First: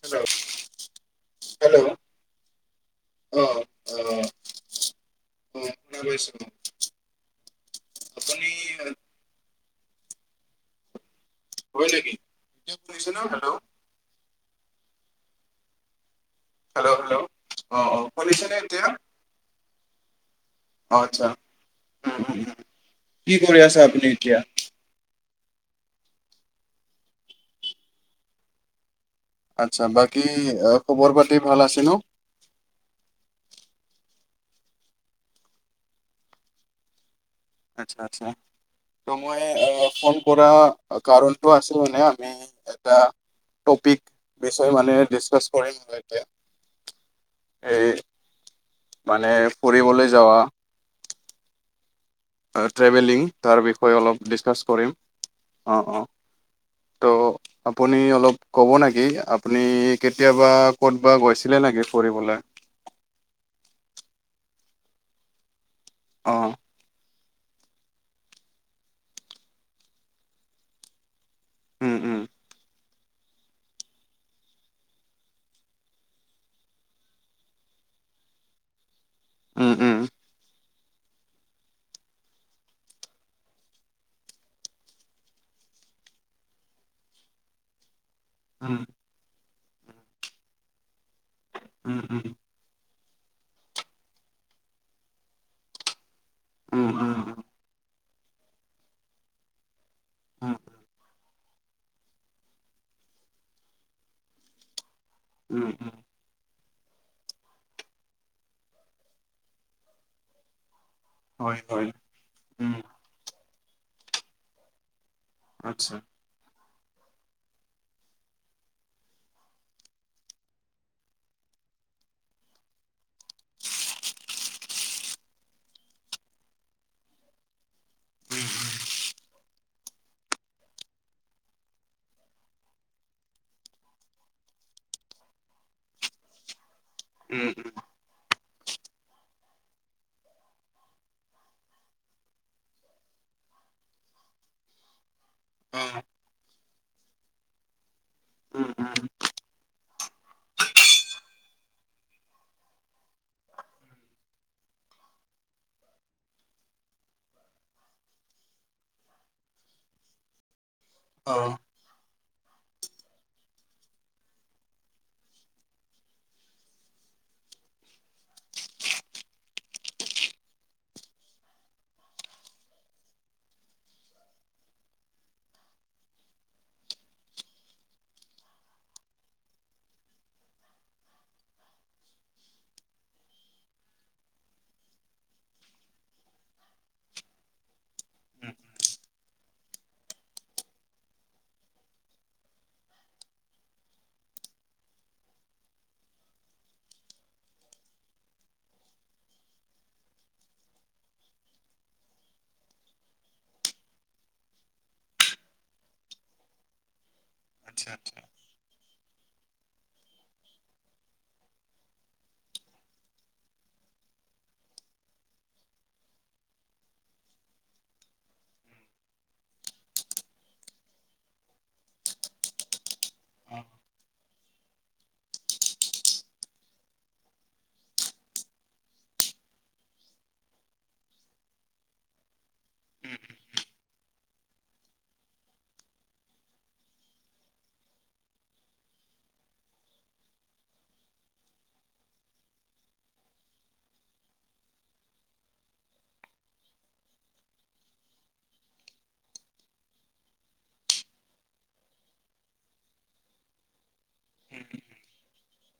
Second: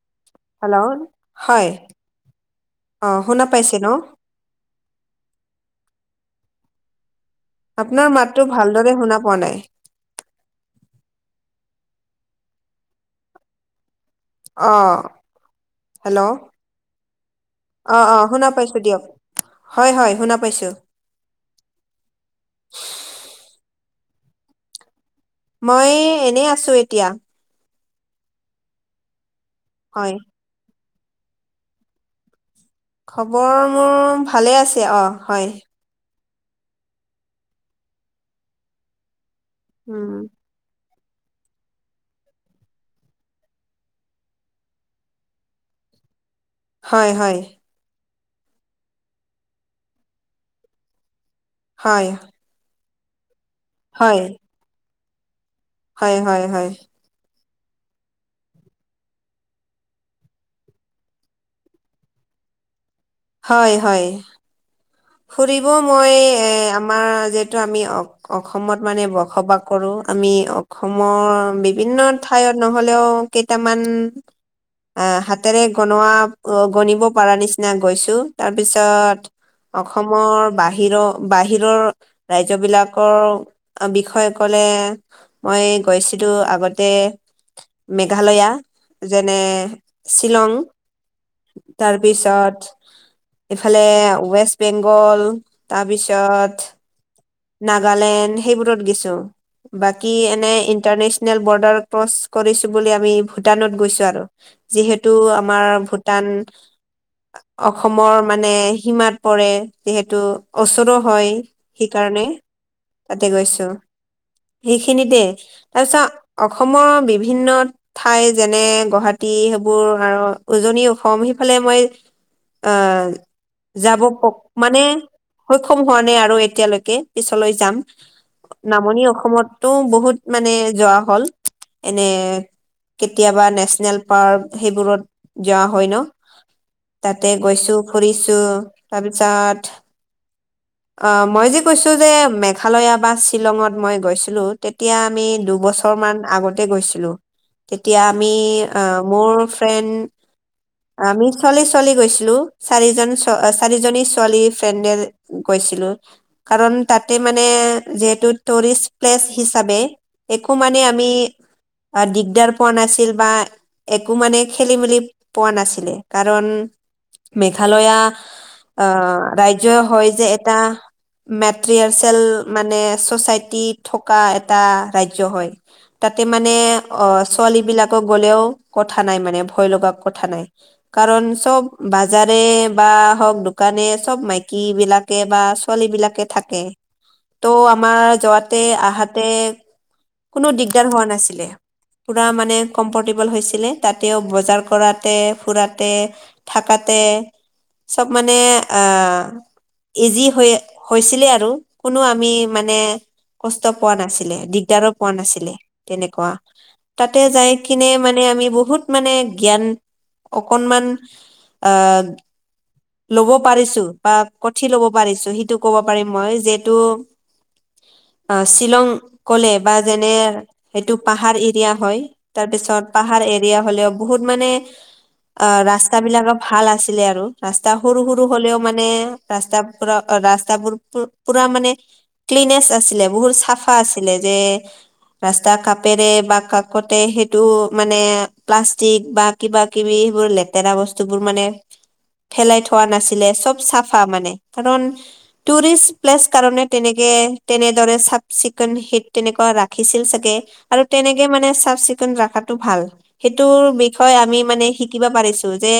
Hello. [unintelligible] Hello? হয়, hello অ' শুনা পাইছে ন? [unintelligible] আপোনাৰ মাততো আপুনি ভালদৰে শুনা পোৱা নাই? হৈছেকি? এতিয়া শুনিছে নে হেল্ল'? অ', হেল্ল' হেল্ল' হেল্ল' অ', অ' শুনা শুনিছেনে পাইছো এতিয়া দিয়ক। হয়, হয় শুনা পাইছো। অ' আচ্ছা। কি কৰি আছে আপুনি এতিয়া? মই এনেই আছো এতিয়া। আচ্ছা। হয় বাকী খবৰ পাতি ভাল আছে ন? খবৰ মোৰ ভালে আছে অ', হয়। আচ্ছা, আচ্ছা। ত' মই উম ফোন কৰা কাৰণটো আছিলো মানে আমি এটা ট্ৰপিক বিষয় মানে ডিচকাচ কৰিম আৰু এতিয়া। হয়, হয়। এই মানে ফুৰিবলৈ যোৱা। হয়। ট্ৰেভেলিং তাৰ বিষয়ে হয় অলপ ডিছকাছ কৰিম অঁ', অঁ'। হয় হয় হয় তো আপুনি অলপ ক'ব নেকি আপুনি কেতিয়াবা ক'তবা গৈছিলে নেকি ফুৰিবলৈ। হয় হয়, ফুৰিব মই অ', এ আমাৰ যে টো আমি অ অসমত মানে বসবাস কৰো, আমি অসমৰ উম, বিভিন্ন উম, ঠাইত নহলেও কেইটামান আহ হাতেৰে গনোৱা অ গনিব পাৰা নিচিনা গৈছো তাৰ পিছত উম, উম, অসমৰ বাহিৰ বাহিৰৰ ৰাজ্যবিলাকৰ অ বিষয়ে কলে মই গৈছিলো আগতে মেঘালয়া উম, যেনে শ্বিলং। উম, উম, তাৰপিছত ইফালে ৱেষ্ট বেংগল। তাৰপিছত উম, উম, নাগালেণ্ড সেইবোৰত গেছো। বাকী এনে উম, ইণ্টাৰনেচনেল বৰ্ডাৰ ক্ৰচ কৰিছো বুলি আমি ভূটানত গৈছো আৰু। যিহেতু আমাৰ উম, উম, ভূটান অসমৰ মানে সীমাত পৰে যিহেতু ওচৰ হয় সেইকাৰণে। উম, তাতে গৈছো সেইখিনিতে আচ্ছা, তাৰপিছত অসমৰ বিভিন্ন ঠাই যেনে গুৱাহাটী সেইবোৰ আৰু উজনি অসম সেইফালে মই আ, যাব প- মানে সক্ষম হোৱা নাই আৰু এতিয়ালৈকে পিছলৈ যাম। উম, নামনি অসমতো বহুত মানে যোৱা হল এনে কেতিয়াবা নেশনেল পাৰ্ক সেইবোৰত যোৱা হয় ন। তাতে উম, উম, গৈছোঁ, ফুৰিছোঁ তাৰপিছত [inaudible] অ', মই যে কৈছো যে মেঘালয়া বা শ্বিলঙত মই গৈছিলো তেতিয়া আমি দু বছৰ অ', মান আগতে গৈছিলো। তেতিয়া আমি উম, আ উম, মোৰ ফ্ৰেণ্ড আমি ছোৱালী ছোৱালী গৈছিলো। চাৰিজন চ চাৰিজনী ছোৱালী ফ্ৰেণ্ডে গৈছিলো। কাৰণ তাতে মানে যিহেতু টুৰিষ্ট প্লেচ হিচাপে একো মানে আমি অ', আ দিগদাৰ পোৱা নাছিল বা একো মানে খেলি মেলি পোৱা নাছিলে কাৰণ মেঘালয়া আহ ৰাজ্যই হয় যে এটা মেট্ৰিয়াৰ্চেল মানে ছচাইটি থকা এটা ৰাজ্য হয়। তাতে মানে অ, ছোৱালীবিলাকক গ'লেও কথা নাই মানে ভয় লগা কথা নাই। কাৰণ চব বাজাৰে বা হওক দু কানিয়ে চব মাইকীবিলাকে বা ছোৱালীবিলাকে থাকে। ত', আমাৰ উম, যোৱাতে আহাতে কোনো দিগদাৰ হোৱা নাছিলে। পূৰা মানে কমফৰ্টেবল হৈছিলে। তাতেও বজাৰ কৰাতে ফুৰাতে থাকাতে চব মানে আহ ইজি হৈ হৈছিলে আৰু কোনো আমি মানে কষ্ট পোৱা নাছিলে, দিগদাৰো পোৱা নাছিলে তেনেকুৱা তাতে যায় আচ্ছা, খিনিয়ে আচ্ছা, মানে আমি বহুত মানে জ্ঞান অকনমান আহ ল'ব পাৰিছো বা কঠি ল'ব পাৰিছো সেইটো ক'ব পাৰিম মই যিহেতু আ, শ্বিলং কলে বা যেনে সেইটো পাহাৰ এৰিয়া হয় তাৰপিছত পাহাৰ এৰিয়া অ', হলেও বহুত মানে আ', ৰাস্তাবিলাকো ভাল আছিলে আৰু ৰাস তা সৰু সৰু হলেও মানে ৰাস্তা পুৰা অ ৰাস্তাবোৰ পু পুৰা মানে ক্লিনেছ আছিলে বহুত চাফা আছিলে যে ৰাস্তা কাপেৰে বা কাকতে সেইটো মানে প্লাষ্টিক বা কিবা কিবি সেইবোৰ লেতেৰা বস্তুবোৰ মানে পেলাই থোৱা নাছিলে চব চাফা মানে কাৰণ টুৰিষ্ট প্লেচ কাৰণে তেনেকৈ তেনেদৰে চাফ চিকুণ হিট তেনেকুৱা ৰাখিছিল চাগে। আৰু তেনেকে মানে চাফ চিকুণ ৰখাটো ভাল সেইটো বিষয় আমি উম, মানে শিকিব পাৰিছো যে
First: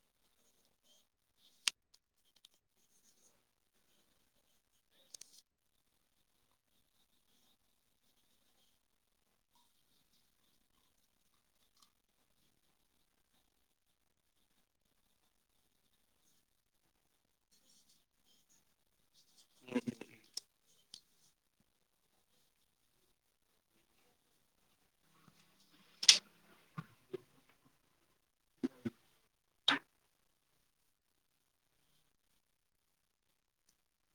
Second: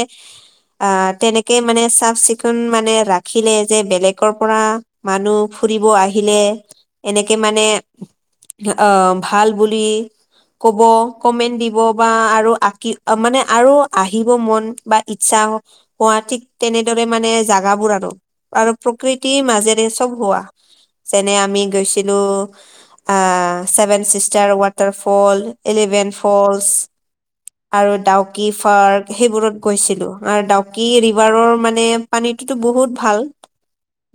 আহ তেনে কে মানে চাফ চিকুণ মানে ৰাখিলে যে বেলেগৰ পৰা মানুহ ফুৰিব আহিলে এনেকে মানে অ', ভাল বুলি কব কমেণ্ট দিব বা আৰু আঁকি মানে আৰু আহিব মন বা ইচ্ছাও হোৱা ঠিক তেনেদৰে মানে জাগাবোৰ আৰু আৰু প্ৰকৃতিৰ মাজেৰে চব হোৱা যেনে আমি গৈছিলো। আ seven sister water fall eleven falls. আৰু ডাউকি ফাৰ্ক সেইবোৰত গৈছিলো আৰু ডাউকি ৰি ভাৰৰ মানে পানীটোতো বহুত ভাল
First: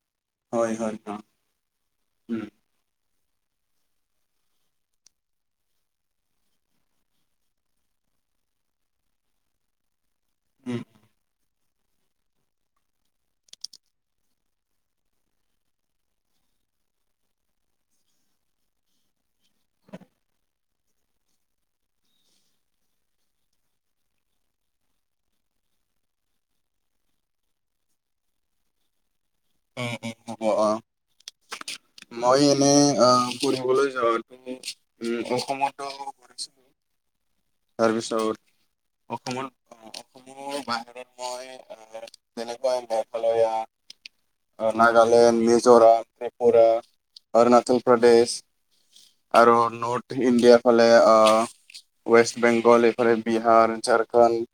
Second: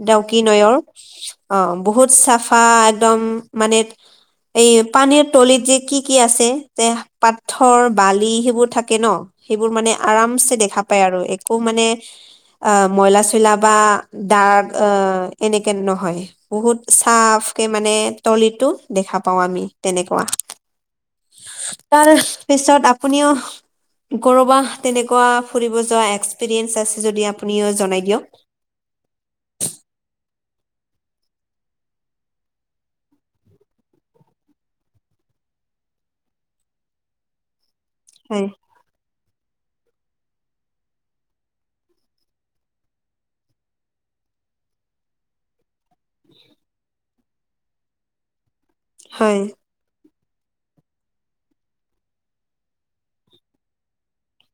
ডাউকি হয়, নৈৰ হয়, অ বহুত উম, চাফা একদম মানে এই পানীৰ তলিত যে কি কি আছে, যে পাথৰ বালি সেইবোৰ থাকে ন সেইবোৰ মানে আৰামছে উম, দেখা পায় আৰু একো মানে আ মইলা চইলা বা দাগ আ এনেকে নহয়। বহুত চাফকে মানে তলিটো দেখা পাও আমি তেনেকুৱা। তাৰপিছত আপুনিও কৰবাত তেনেকুৱা ফুৰিব যোৱা এক্সপেৰেইঞ্চ আছে যদি আপুনিও জনায় দিয়ক। অ অ কি কব আ মই এনে অ ফুৰিবলৈ যাওঁটো উম অসমতো কৰিছিলোঁ। হয় তাৰপিছত অসমত অসমৰ বাহিৰত মই তেনেকুৱা মেঘালয়া নাগালেণ্ড মিজোৰাম ত্ৰিপুৰা অৰুণাচল প্ৰদেশ হয় আৰু নৰ্থ ইণ্ডিয়াৰ ফালে আ ৱেষ্ট বেংগল এইফালে বিহাৰ ঝাৰখণ্ড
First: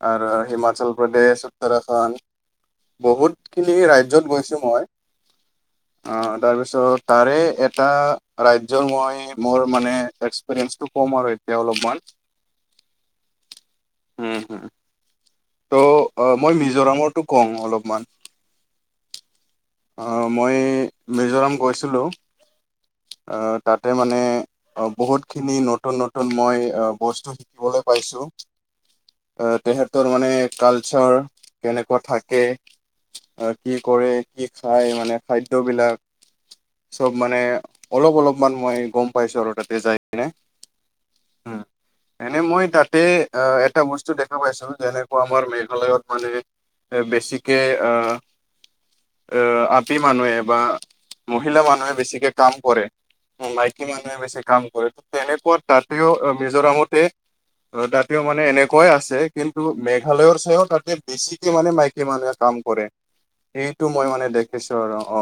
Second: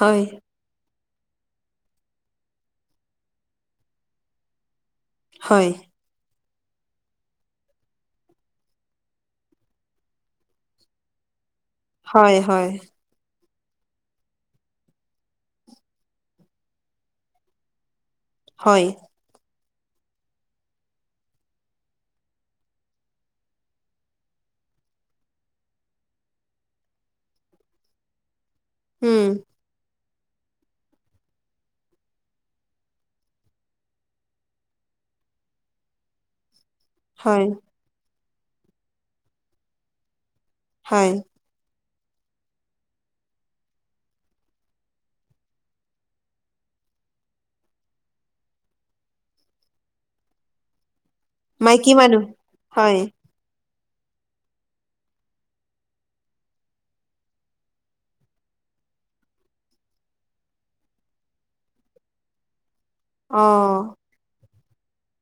হয় আৰু হিমাচল প্ৰদেশ উত্তৰাখণ্ড বহুতখিনি ৰাজ্যত গৈছো মই। হয়। অঁ তাৰপিছত তাৰে এটা ৰাজ্যয়ৰ মই মোৰ মানে এক্সপেৰিয়েন্সটো কম আৰু এতিয়া অলপ হয় হয়। উম হুম। ত' মই মিজোৰামৰতো কওঁ অলপমান। হয় অ মই মিজোৰাম গৈছিলো আহ তাতে মানে আ বহুতখিনি নতুন নতুন মই বস্তু শিকিবলৈ পাইছো উম আহ তেহেঁতৰ মানে কালচাৰ কেনেকুৱা থাকে। আহ কি কৰে কি খায় মানে খাদ্যবলাক চব মানে হয় অলপ অলপমান মই গম পাইছো আৰু তাতে যাই কিনে। হয়। উম, এনে মই তাতে অ, এটা বস্তু দেখা পাইছোঁ। যেনেকুৱা মানে এ বেছিকে আহ আহ, আপি মানুহে বা মহিলা মাইকী মানুহে মানুহ বেছিকে কাম কৰে। হয় মাইকী মানুহে বেছি কাম কৰে তেনেকুৱা তাতেও মিজোৰামতে তাতে মানে এনেকুৱাই আছে। কিন্তু মেঘালয়ৰ চাইও বেছিকে মানে মাইকী মানুহে কাম কৰে। অ এইটো মই মানে দেখিছোঁ আৰু, অ।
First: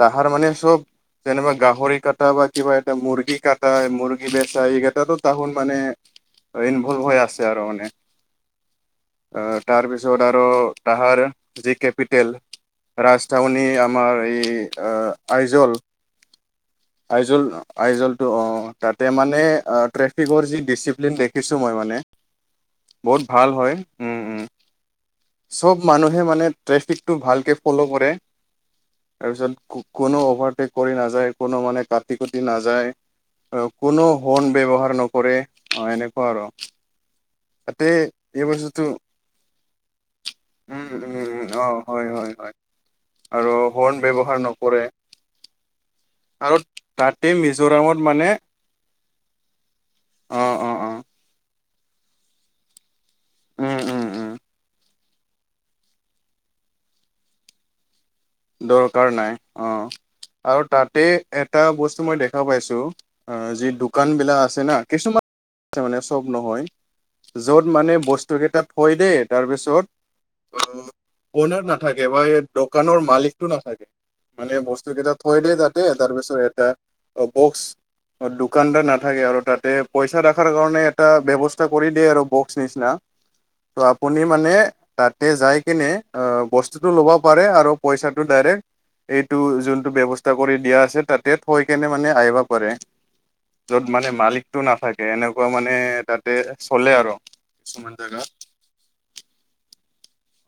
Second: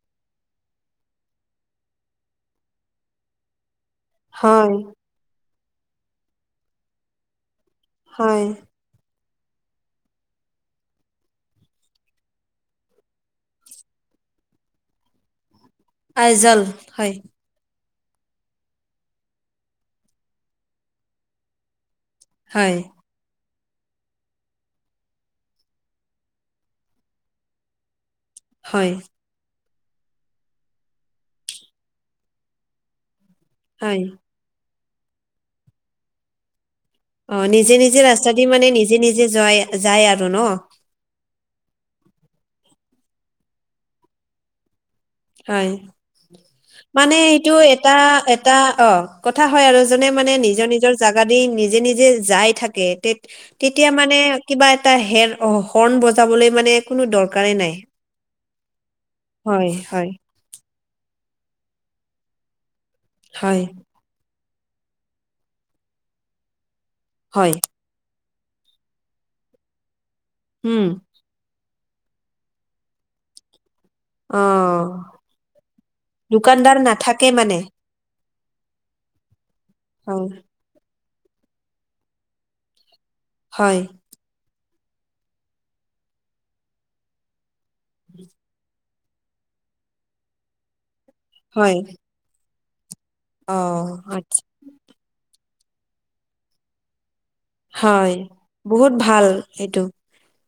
তাহাৰ মানে চব, যেনেকা গাহৰি কটা বা কিবা এটা মুৰ্গী কটা, মুৰ্গী বেচা হয় এইকেইটাতো তাহোন মানে ইনভলভ হৈ আছে আৰু মানে। হয়। তাৰপিছত আৰু তাহাৰ যি কেপিটেল। ৰাজধউনী আমাৰ এই আ, আইজল- আইজল। আইজলটো অ, তাতে মানে ট্ৰেফিকৰ যি ডিচিপ্লিন দেখিছোঁ মই মানে হয়। বহুত ভাল হয়, উম- উম। চব মানুহে মানে ট্ৰেফিকটো ভালকে ফ'ল' কৰে। হয়। তাৰপিছত কোনো অভাৰটেক কৰি নাযায়, মানে কুটি নাযায়। অ, হয় কোনো হৰ্ণ ব্যৱহাৰ নকৰে অ, এনেকুৱা আৰু। অ, নিজে তাতে নিজে ৰাস্তা এই দি মানে বস্তুটো নিজে নিজে যাই যায় আৰু ন। উম, অ, হয়- হয়- হয়, আৰু হৰ্ণ ব্যৱহাৰ নকৰে। হয়। আৰু মানে তাতে এইটো মিজোৰামত এটা- মানে এটা অ, কথা হয় আৰু, যোনে মানে অ নিজৰ- অ অ নিজৰ জাগা দি নিজে নিজে যাই থাকে। তে- উম তেতিয়া উম মানে উম কিবা এটা হেৰ অ, হৰ্ণ বজাবলৈ মানে কোনো দৰকাৰেই নাই। দৰকাৰ নাই অ, হয় হয় আৰু তাতে এটা বস্তু মই দেখা পাইছোঁ। অ, হয় যি দোকান বিলাক আছে না, কিছুমান আছে মানে চব নহয়। হয় য'ত মানে বস্তু কেইটা থৈ দে তাৰপিছত উম। অনাৰ নাথাকে বা এই দোকানৰ মালিকটো নাথাকে। অ মানে বস্তু কেইটা থৈ দিয়া তাতে, তাৰ পিছত এটা দোকানদাৰ নাথাকে মানে বক্স অ, দোকানদাৰ নাথাকে আৰু তাতে পইচা হয় ৰখাৰ কাৰণে এটা ব্যৱস্থা কৰি দিয়ে আৰু বক্স নিচিনা। হয় আপুনি মানে তাতে যাই কেনে বস্তুটো ল'ব পাৰে আৰু পইচাটো ডাইৰেক্ট এইটো যোনটো ব্যৱস্থা কৰি দিয়া আছে তাত টেট পঢ়ি কেনে হয় কিনে মানে আহিব পাৰে। য'ত অ' মানে আচ্ছা মালিক টো নাথাকে, এনেকুৱা মানে তাতে চলে আৰু। কিছুমান হয়, জেগাত বহুত ভাল এইটো।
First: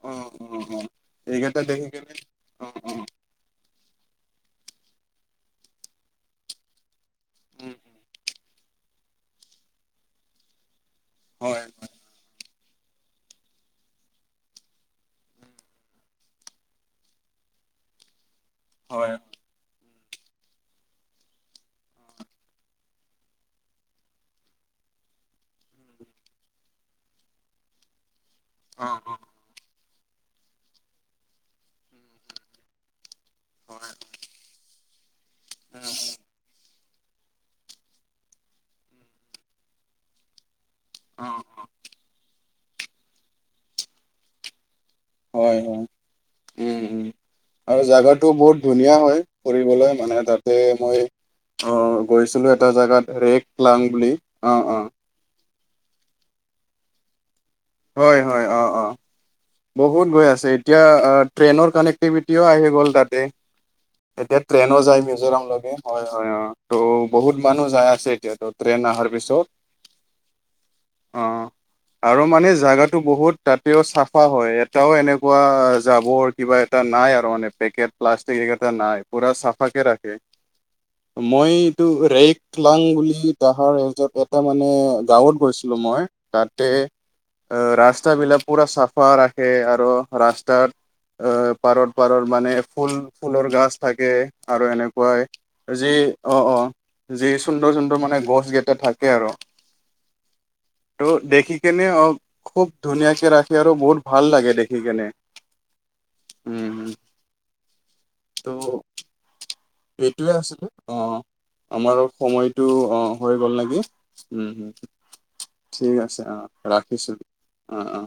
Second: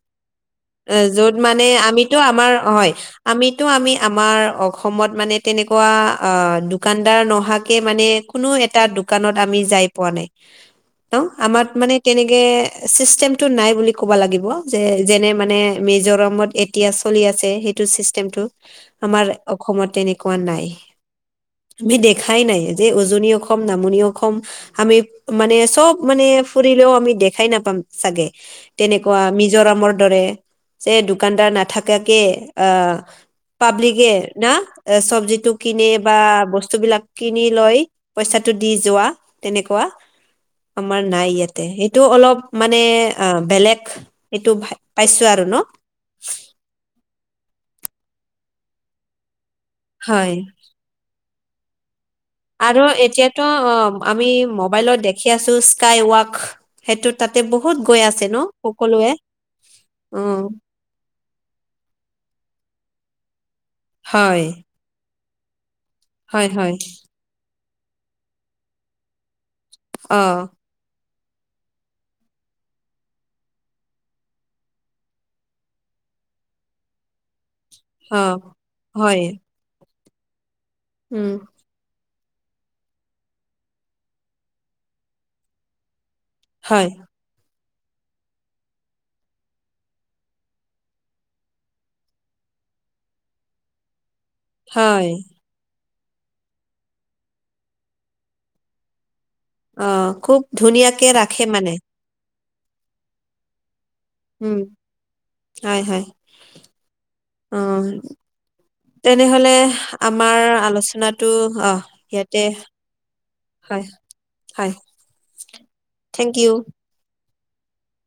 অ অ অ, য'ত এইকেইটা মানে দেখি কেনে আমিতো আমাৰ অ অ হয়। উম আমিতো আমি আমাৰ অসমত মানে তেনেকুৱা অ, দু দোকানদাৰ উম, নোহোৱাকে মানে কোনো এটা দোকানত আমি যাই পোৱা নাই। ত ' আমাৰ হয় মানে তেনেকে চিষ্টেমটো নাই বুলি ক'ব লাগিব, যে যেনে মানে মিজোৰামত এতিয়া চলি আছে, সেইটো চিষ্টেমটো হয় হয়, হয়। আমাৰ অসমত তেনেকুৱা নাই। আমি দেখাই নাই, যে উজনি অসম নামনি অসম আমি মানে চ'ব মানে ফুৰিলেও আমি দেখাই নাপাম চাগে! অ অ তেনেকুৱা মিজোৰামৰ দৰে। যে দোকানদাৰ নাথাকাকে আহ, হয় পাব্লিকে না? এ চব্জিটো কিনে উম, বা উম, বস্তু বিলাক কিনি লৈ পইচাটো দি যোৱা তেনেকুৱা। আমাৰ অ নাই অ', ইয়াতে, এইটো অলপ মানে অ বেলেগ এইটো পাইছো আৰু ন হয়, হয়, উম, উম, আৰু জাগাটো বহুত ধুনীয়া হয় ফুৰিবলৈ। মানে হয় তাতে মই অ', গৈছো। আৰু এতিয়াতো অ', আমি অ অ মোবাইলত দেখি আছো স্কাই ৱাক। সেইটো তাতে বহুত গৈ হয় আছে হয় ন' অ অ সকলোৱে বহুত গৈ অ'। আছে এতিয়া ট্ৰেইনৰ কানেক্টিভিটিও আহি গ'ল তাতে। এতিয়া হয় ট্ৰেইনো যায় মিজোৰামলৈকে হয়, হয়, অ', ত' বহুত মানুহ যাই আছে এতিয়াতো ট্ৰেইন অহাৰ পিছত। অ'। অ', আৰু মানে জোগাটো বহুত তাতেও চাফা হয়, এটাও এনেকুৱা জাবৰ কিবা এটা নাই আৰু মানে পেকেট। অ প্লাষ্টিক এই কেইটা নাই হয় পুৰা চাফা কে ৰাখে, উম মইটো ৰেক লাং বুলি তাহৰ [unintelligible] এটা গাৱঁত গৈছিলো মই, তাতে হয় আহ, ৰাস্তা বিলাক পুৰা চাফা ৰাখে আৰু ৰাস্তাত আহ, পাৰত পাৰত মানে ফুল ফুলৰ গাছ থাকে আৰু হয় এনেকুৱাই। যি অ', অ', যি সুন্দৰ সুন্দৰ মানে গছ কেটা থাকে আৰু। অ', খুব ধুনীয়াকে ত' ৰাখে দেখি মানে? কেনে অ খুব ধুনীয়াকে ৰাখে আৰু বহুত ভাল লাগে উম দেখি কেনে, উম। উম। ত' এইটোৱে আছিলে অ', আলোচনাটো অ আমাৰ ইয়াতে সময়টো অ', হৈ গ'ল হয় নেকি? উম, হম, হয় ঠিক আছে থেংক অ', ইউ ৰাখিছো। অ', অ'।